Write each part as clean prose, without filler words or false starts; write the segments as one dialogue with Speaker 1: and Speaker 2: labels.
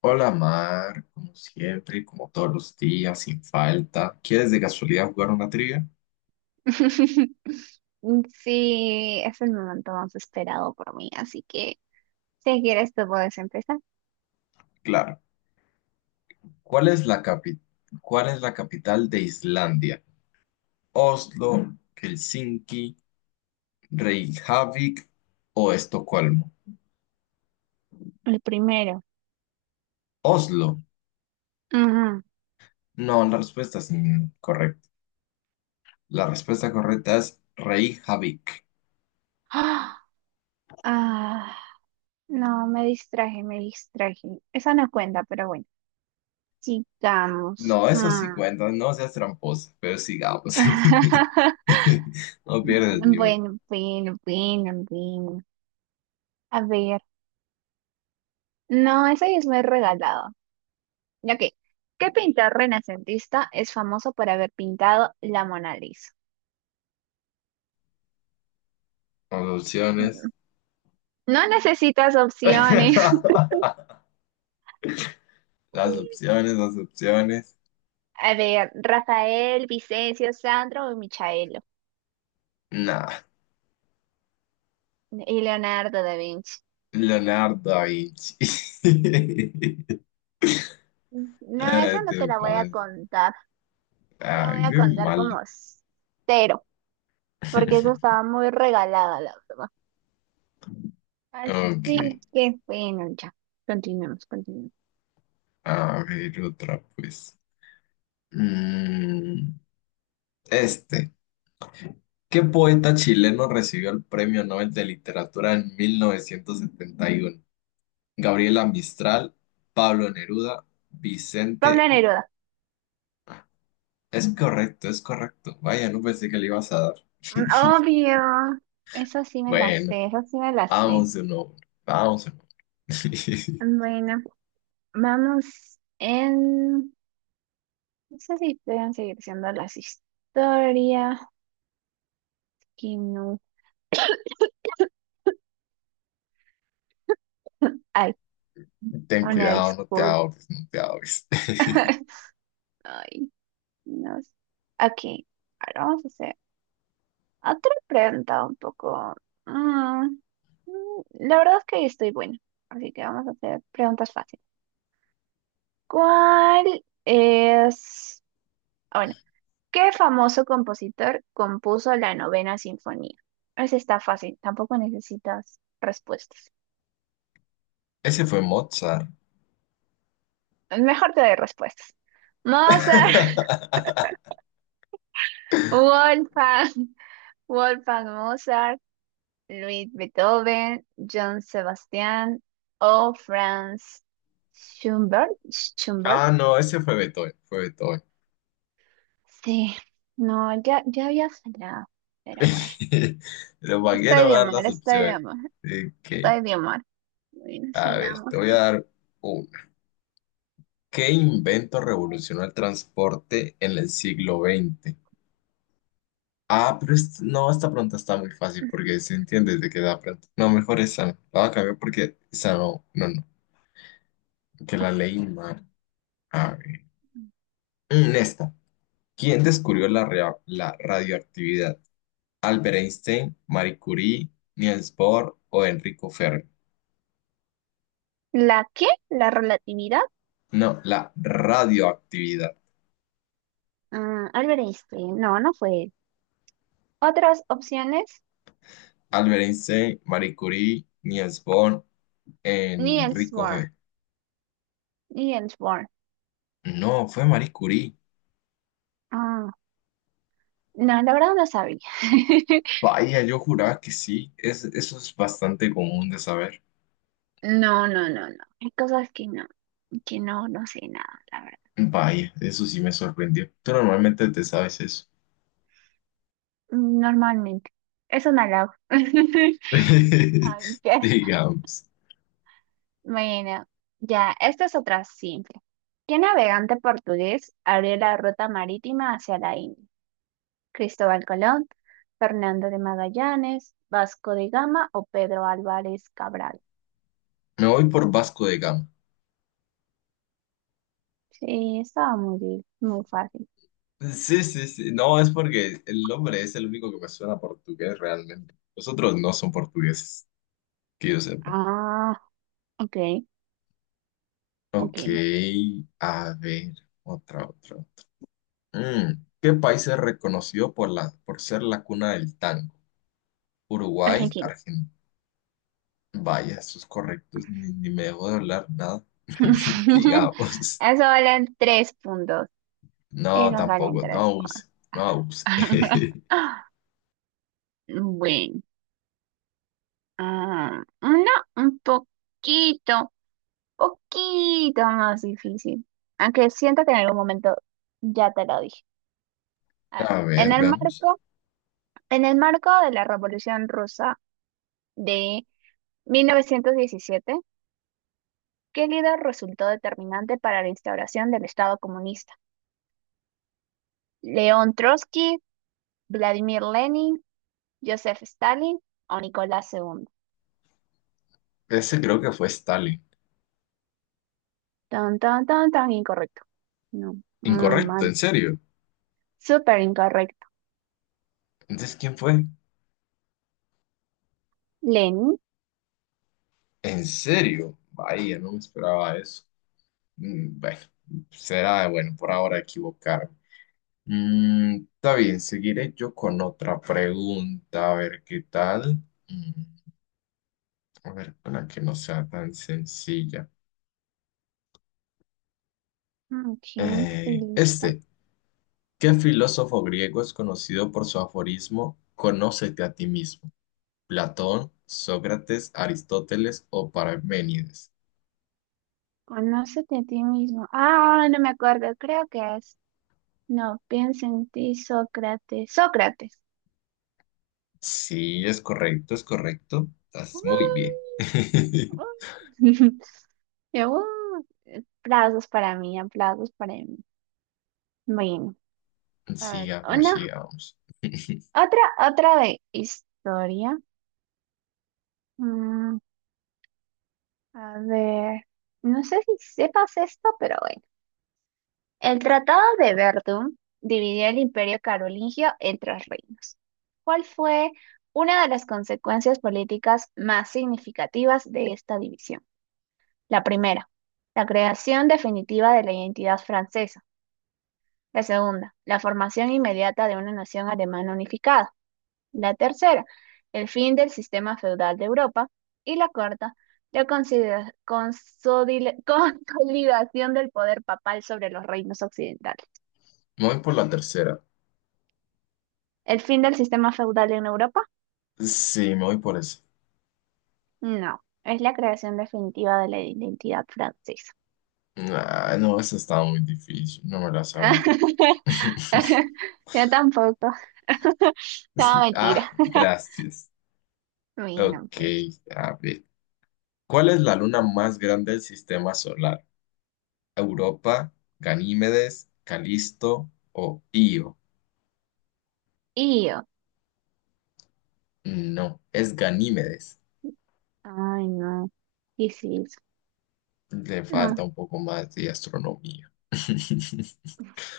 Speaker 1: Hola Mar, como siempre, como todos los días, sin falta. ¿Quieres de casualidad jugar una trivia?
Speaker 2: Sí, es el momento más esperado por mí, así que si quieres tú puedes empezar.
Speaker 1: Claro. ¿Cuál es la capital de Islandia? ¿Oslo, Helsinki, Reykjavik o Estocolmo?
Speaker 2: El primero.
Speaker 1: Oslo.
Speaker 2: Ujú.
Speaker 1: No, la respuesta es incorrecta. La respuesta correcta es Reykjavik.
Speaker 2: ¡Ah! Ah, no, me distraje, me distraje. Esa no cuenta, pero bueno, sigamos.
Speaker 1: No, eso sí
Speaker 2: Mm.
Speaker 1: cuenta, no seas tramposa, pero sigamos. No pierdes
Speaker 2: Bueno,
Speaker 1: ni una.
Speaker 2: bueno, bueno, bueno. A ver, no, esa ya es muy regalado. Ok, ¿qué pintor renacentista es famoso por haber pintado la Mona Lisa?
Speaker 1: Las opciones.
Speaker 2: No necesitas opciones.
Speaker 1: Las opciones, las opciones.
Speaker 2: A ver, Rafael, Vicencio, Sandro y Michaelo.
Speaker 1: Nah,
Speaker 2: Y Leonardo da Vinci.
Speaker 1: Leonardo da Vinci.
Speaker 2: No,
Speaker 1: Eh,
Speaker 2: esa no te
Speaker 1: te
Speaker 2: la voy a
Speaker 1: pasas.
Speaker 2: contar. Te la
Speaker 1: Ay,
Speaker 2: voy a
Speaker 1: qué
Speaker 2: contar
Speaker 1: mal.
Speaker 2: como cero, porque eso estaba muy regalada, la verdad.
Speaker 1: Ok,
Speaker 2: Así que, bueno, ya. Continuemos, continuemos.
Speaker 1: a ver otra pues. Mm, este. ¿Qué poeta chileno recibió el Premio Nobel de Literatura en 1971? Gabriela Mistral, Pablo Neruda,
Speaker 2: Pablo
Speaker 1: Vicente Hugo.
Speaker 2: Neruda.
Speaker 1: Es correcto, es correcto. Vaya, no pensé que le ibas a dar.
Speaker 2: Obvio. Eso sí me la
Speaker 1: Bueno.
Speaker 2: sé, eso sí me la sé.
Speaker 1: Vamos de nuevo, vamos de nuevo.
Speaker 2: Bueno, vamos en... No sé si pueden seguir siendo las historias. Que no. Ay.
Speaker 1: Ten
Speaker 2: Una
Speaker 1: cuidado, no te
Speaker 2: disculpa.
Speaker 1: ahogues, no te ahogues.
Speaker 2: Ay, no sé. Aquí, ahora vamos a hacer otra pregunta un poco. mm, la verdad es que estoy buena, así que vamos a hacer preguntas fáciles. ¿Cuál es... ah, bueno, ¿qué famoso compositor compuso la novena sinfonía? Esa está fácil, tampoco necesitas respuestas.
Speaker 1: Ese fue Mozart.
Speaker 2: Mejor te doy respuestas. Mozart, Wolfgang, Wolfgang Mozart. Luis Beethoven, John Sebastián o Franz Schubert. Schubert.
Speaker 1: Ah, no, ese fue Beethoven, fue Beethoven.
Speaker 2: Sí, no, ya, ya había fallado, pero bueno,
Speaker 1: Pero
Speaker 2: no
Speaker 1: para qué
Speaker 2: está
Speaker 1: no me dan
Speaker 2: idiomar,
Speaker 1: las
Speaker 2: está
Speaker 1: opciones.
Speaker 2: idiomar,
Speaker 1: Ok,
Speaker 2: está idiomar. Bueno,
Speaker 1: a ver,
Speaker 2: sigamos.
Speaker 1: te voy a dar una. ¿Qué invento revolucionó el transporte en el siglo XX? Ah, pero es- no, esta pregunta está muy fácil porque se entiende desde que da pregunta. No, mejor esa no. La voy a cambiar porque esa no, no, no. Que la ley humana. A ver. Esta. ¿Quién descubrió la radioactividad? ¿Albert Einstein, Marie Curie, Niels Bohr o Enrico Fermi?
Speaker 2: ¿La qué? ¿La relatividad?
Speaker 1: No, la radioactividad.
Speaker 2: Albert Einstein, no, no fue él. Otras opciones,
Speaker 1: Albert Einstein, Marie Curie, Niels Bohr,
Speaker 2: Niels
Speaker 1: Enrico
Speaker 2: Bohr,
Speaker 1: Fermi.
Speaker 2: Niels Bohr.
Speaker 1: No, fue Marie Curie.
Speaker 2: Ah, no, la verdad no sabía.
Speaker 1: Vaya, yo juraba que sí. Eso es bastante común de saber.
Speaker 2: No, no, no, no. Hay cosas que no, no sé nada, la verdad.
Speaker 1: Vaya, eso sí me sorprendió. Tú normalmente te sabes eso.
Speaker 2: Normalmente. Es un halago. Ok.
Speaker 1: Digamos.
Speaker 2: Bueno, ya, esta es otra simple. ¿Qué navegante portugués abrió la ruta marítima hacia la India? ¿Cristóbal Colón, Fernando de Magallanes, Vasco de Gama o Pedro Álvarez Cabral?
Speaker 1: Me voy por Vasco de Gama.
Speaker 2: Sí, estaba muy, muy fácil.
Speaker 1: Sí, sí, sí. No, es porque el nombre es el único que me suena a portugués realmente. Los otros no son portugueses, que yo sepa.
Speaker 2: Ah, ok, ok.
Speaker 1: Ok, a ver, otra, otra. Mm. ¿Qué país es reconocido por ser la cuna del tango? Uruguay,
Speaker 2: Argentina.
Speaker 1: Argentina. Vaya, eso es correcto. Ni me dejó de hablar nada. Digamos.
Speaker 2: Eso valen tres puntos.
Speaker 1: No,
Speaker 2: Esos valen
Speaker 1: tampoco. No
Speaker 2: tres
Speaker 1: abuse. No
Speaker 2: puntos.
Speaker 1: abuse.
Speaker 2: Bueno. Ah, no, un poquito, poquito más difícil. Aunque siento que en algún momento ya te lo dije. A ver,
Speaker 1: A
Speaker 2: en
Speaker 1: ver,
Speaker 2: el
Speaker 1: veamos.
Speaker 2: marco, en el marco de la Revolución Rusa de 1917, ¿qué líder resultó determinante para la instauración del Estado comunista? ¿León Trotsky, Vladimir Lenin, Joseph Stalin o Nicolás II?
Speaker 1: Ese creo que fue Stalin.
Speaker 2: Tan, tan, tan, tan incorrecto. No, muy
Speaker 1: Incorrecto,
Speaker 2: mal.
Speaker 1: en serio.
Speaker 2: Súper incorrecto.
Speaker 1: Entonces, ¿quién fue?
Speaker 2: Lenin.
Speaker 1: ¿En serio? Vaya, no me esperaba eso. Mm. Bueno, será bueno por ahora equivocarme. Está bien, seguiré yo con otra pregunta, a ver qué tal. Mm, a ver, una que no sea tan sencilla.
Speaker 2: Ok, estoy
Speaker 1: Eh,
Speaker 2: lista.
Speaker 1: este, ¿Qué filósofo griego es conocido por su aforismo Conócete a ti mismo? ¿Platón, Sócrates, Aristóteles o Parménides?
Speaker 2: Conócete a ti mismo. Ah, no me acuerdo, creo que es. No, piensa en ti, Sócrates. Sócrates.
Speaker 1: Sí, es correcto, es correcto.
Speaker 2: Uh,
Speaker 1: Estás muy bien.
Speaker 2: uh. Yo, aplausos para mí, aplausos para mí. Bueno, a ver,
Speaker 1: Sigamos,
Speaker 2: una,
Speaker 1: sigamos.
Speaker 2: otra, otra de historia. Mm, a ver, no sé si sepas esto, pero bueno. El Tratado de Verdún dividió el Imperio carolingio en tres reinos, ¿cuál fue una de las consecuencias políticas más significativas de esta división? La primera, la creación definitiva de la identidad francesa. La segunda, la formación inmediata de una nación alemana unificada. La tercera, el fin del sistema feudal de Europa. Y la cuarta, la consolidación del poder papal sobre los reinos occidentales.
Speaker 1: Me voy por la tercera.
Speaker 2: ¿El fin del sistema feudal en Europa?
Speaker 1: Sí, me voy por esa.
Speaker 2: No, es la creación definitiva de la identidad francesa.
Speaker 1: Ah, no, esa estaba muy difícil. No me la sabía.
Speaker 2: Yo tampoco. No,
Speaker 1: Ah,
Speaker 2: mentira.
Speaker 1: gracias.
Speaker 2: Ay, no,
Speaker 1: Ok,
Speaker 2: pues.
Speaker 1: a ver. ¿Cuál es la luna más grande del sistema solar? ¿Europa, Ganímedes, Calisto o Io?
Speaker 2: Y yo.
Speaker 1: No, es Ganímedes.
Speaker 2: Ay, no. ¿Qué es eso?
Speaker 1: Le
Speaker 2: No.
Speaker 1: falta un poco más de astronomía.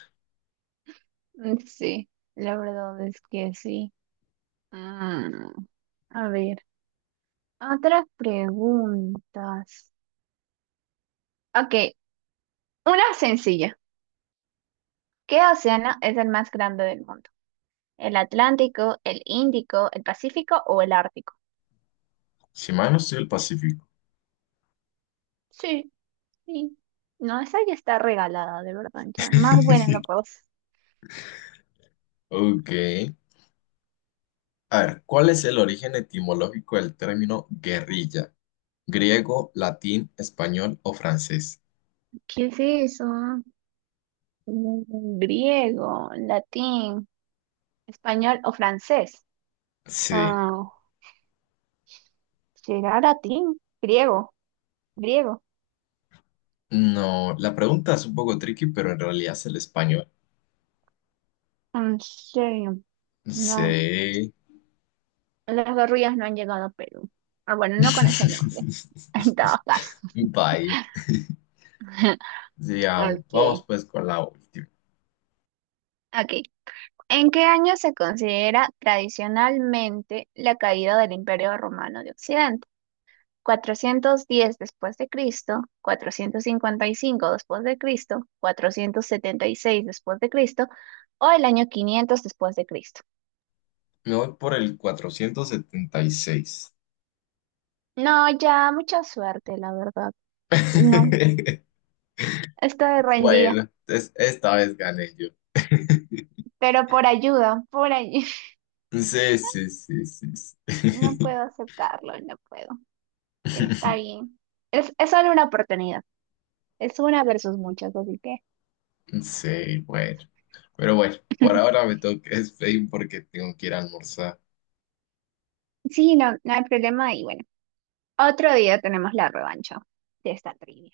Speaker 2: Mm, sí, la verdad es que sí. Mm, a ver, otras preguntas. Ok, una sencilla. ¿Qué océano es el más grande del mundo? ¿El Atlántico, el Índico, el Pacífico o el Ártico?
Speaker 1: Si mal no estoy el Pacífico.
Speaker 2: Sí, sí. No, esa ya está regalada, de verdad, ya. Más buena no puedo hacer.
Speaker 1: Ok. A ver, ¿cuál es el origen etimológico del término guerrilla? ¿Griego, latín, español o francés?
Speaker 2: ¿Qué es eso? Griego, latín, español o francés.
Speaker 1: Sí.
Speaker 2: Ah, ¿será latín? Griego, griego.
Speaker 1: No, la pregunta es un poco tricky, pero en realidad es el español.
Speaker 2: En serio, no.
Speaker 1: Sí.
Speaker 2: Las gorrillas no han llegado a Perú. Ah, bueno, no con ese nombre, en todo caso.
Speaker 1: Vaya. Digamos, vamos
Speaker 2: Ok,
Speaker 1: pues con la última.
Speaker 2: ok. ¿En qué año se considera tradicionalmente la caída del Imperio Romano de Occidente? ¿410 después de Cristo? ¿455 después de Cristo? ¿476 después de Cristo? ¿O el año 500 después de Cristo?
Speaker 1: Me voy por el 476.
Speaker 2: No, ya, mucha suerte, la verdad. No, estoy rendida,
Speaker 1: Bueno, esta vez gané yo.
Speaker 2: pero por ayuda, por ayuda.
Speaker 1: Sí, sí, sí, sí,
Speaker 2: No
Speaker 1: sí.
Speaker 2: puedo aceptarlo, no puedo. Está bien. Es solo una oportunidad. Es una versus muchas, así que...
Speaker 1: Sí, bueno. Pero bueno, por ahora me tengo que despedir porque tengo que ir a almorzar.
Speaker 2: Sí, no, no hay problema y bueno, otro día tenemos la revancha de esta trivia.